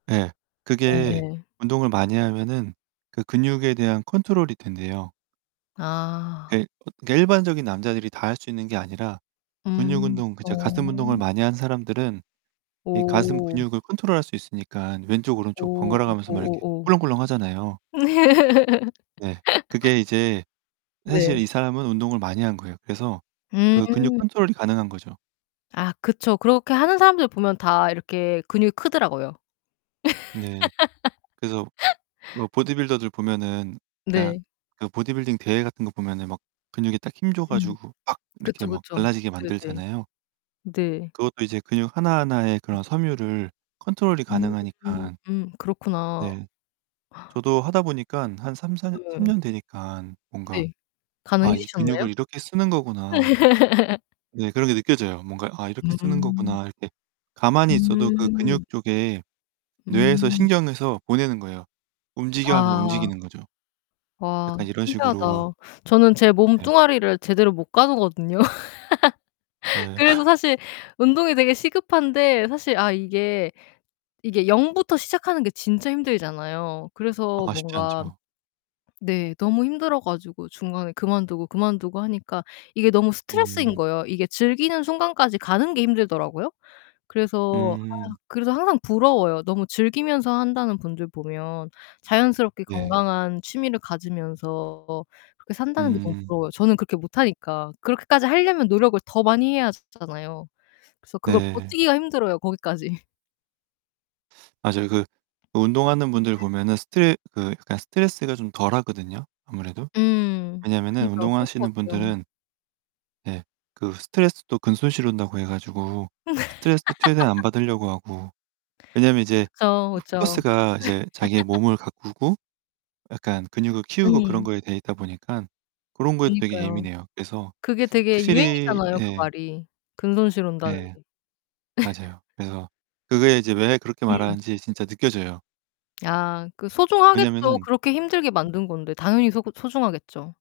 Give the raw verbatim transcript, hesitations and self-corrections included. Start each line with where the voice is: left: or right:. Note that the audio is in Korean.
right: 예. 그게
left: 예예.
right: 운동을 많이 하면은 그 근육에 대한 컨트롤이 된대요.
left: 아.
right: 예. 어 그 일반적인 남자들이 다 할 수 있는 게 아니라 근육
left: 음.
right: 운동 그
left: 어.
right: 이제 가슴 운동을 많이 하는 사람들은 이 가슴
left: 오.
right: 근육을 컨트롤할 수 있으니까 왼쪽 오른쪽
left: 오.
right: 번갈아 가면서 막 이렇게
left: 오오오.
right: 꿀렁꿀렁 하잖아요. 네. 그게 이제 사실
left: 네.
right: 이 사람은 운동을 많이 한 거예요. 그래서 그 근육
left: 음.
right: 컨트롤이 가능한 거죠.
left: 아 그쵸. 그렇게 하는 사람들 보면 다 이렇게 근육이 크더라고요.
right: 네. 그래서 로 보디빌더들 보면은 그냥
left: 네.
right: 그 보디빌딩 대회 같은 거 보면은 막 근육에 딱 힘 줘
left: 음.
right: 가지고 막 이렇게
left: 그쵸,
right: 막
left: 그쵸.
right: 갈라지게
left: 네네.
right: 만들잖아요.
left: 네.
right: 그것도 이제 근육 하나하나의 그런 섬유를 컨트롤이
left: 음 음
right: 가능하니까
left: 음. 그렇구나.
right: 네 저도 하다 보니깐 한 삼사 년 삼
left: 예.
right: 년 되니깐 뭔가
left: 네.
right: '아 이
left: 가능해지셨나요?
right: 근육을 이렇게 쓰는 거구나.' 네 그런 게 느껴져요. 뭔가 '아 이렇게 쓰는
left: 음.
right: 거구나.' 이렇게 가만히 있어도 그
left: 음.
right: 근육 쪽에 뇌에서
left: 음.
right: 신경에서 보내는 거예요. "움직여." 하면서
left: 아.
right: 움직이는 거죠.
left: 와
right: 약간 이런
left: 신기하다.
right: 식으로
left: 저는 제
right: 네.
left: 몸뚱아리를 제대로 못 가누거든요.
right: 예.
left: 그래서 사실 운동이 되게 시급한데 사실 아 이게 이게 영 부터 시작하는 게 진짜 힘들잖아요. 그래서
right: 아 쉽지
left: 뭔가
right: 않죠.
left: 네. 너무 힘들어 가지고 중간에 그만두고, 그만두고 하니까 이게 너무 스트레스인
right: 음.
left: 거예요. 이게 즐기는 순간까지 가는 게 힘들더라고요. 그래서 아
right: 음.
left: 그래서 항상 부러워요. 너무 즐기면서 한다는 분들 보면 자연스럽게
right: 네.
left: 건강한 취미를 가지면서 그렇게 산다는게 너무
right: 음.
left: 부러워요, 저는 그렇게 못하니까. 그렇게까지 하려면 노력을 더 많이 해야즈 잖아요. 그래서 그걸
right: 네.
left: 버티기가 힘들어요, 거기까지.
right: 맞아요. 그 운동하는 분들
left: 네.
right: 보면은 스트 그 약간 스트레스가 좀 덜하거든요, 아무래도.
left: 음.
right: 왜냐하면은
left: 그니까요. 그럴
right: 운동하시는
left: 것 같아요.
right: 분들은 네. 그 스트레스도 근손실 온다고 해 가지고 스트레스 최대한 안 받으려고 하고 왜냐면 이제
left: 그쵸, 그쵸.
right: 포커스가 이제 자기의 몸을 가꾸고 약간 근육을 키우고 그런
left: 음.
right: 거에 되있다 보니깐 고런 거에도 되게
left: 그니까요.
right: 예민해요. 그래서
left: 그게 되게
right: 확실히
left: 유행이잖아요, 그
right: 예.
left: 말이. 근손실 온다는
right: 예.
left: 게.
right: 맞아요. 그래서 그게 이제 왜 그렇게
left: 음.
right: 말하는지 진짜 느껴져요.
left: 아 그 소중하겠죠.
right: 왜냐면은
left: 그렇게 힘들게 만든 건데 당연히 소 소중하겠죠.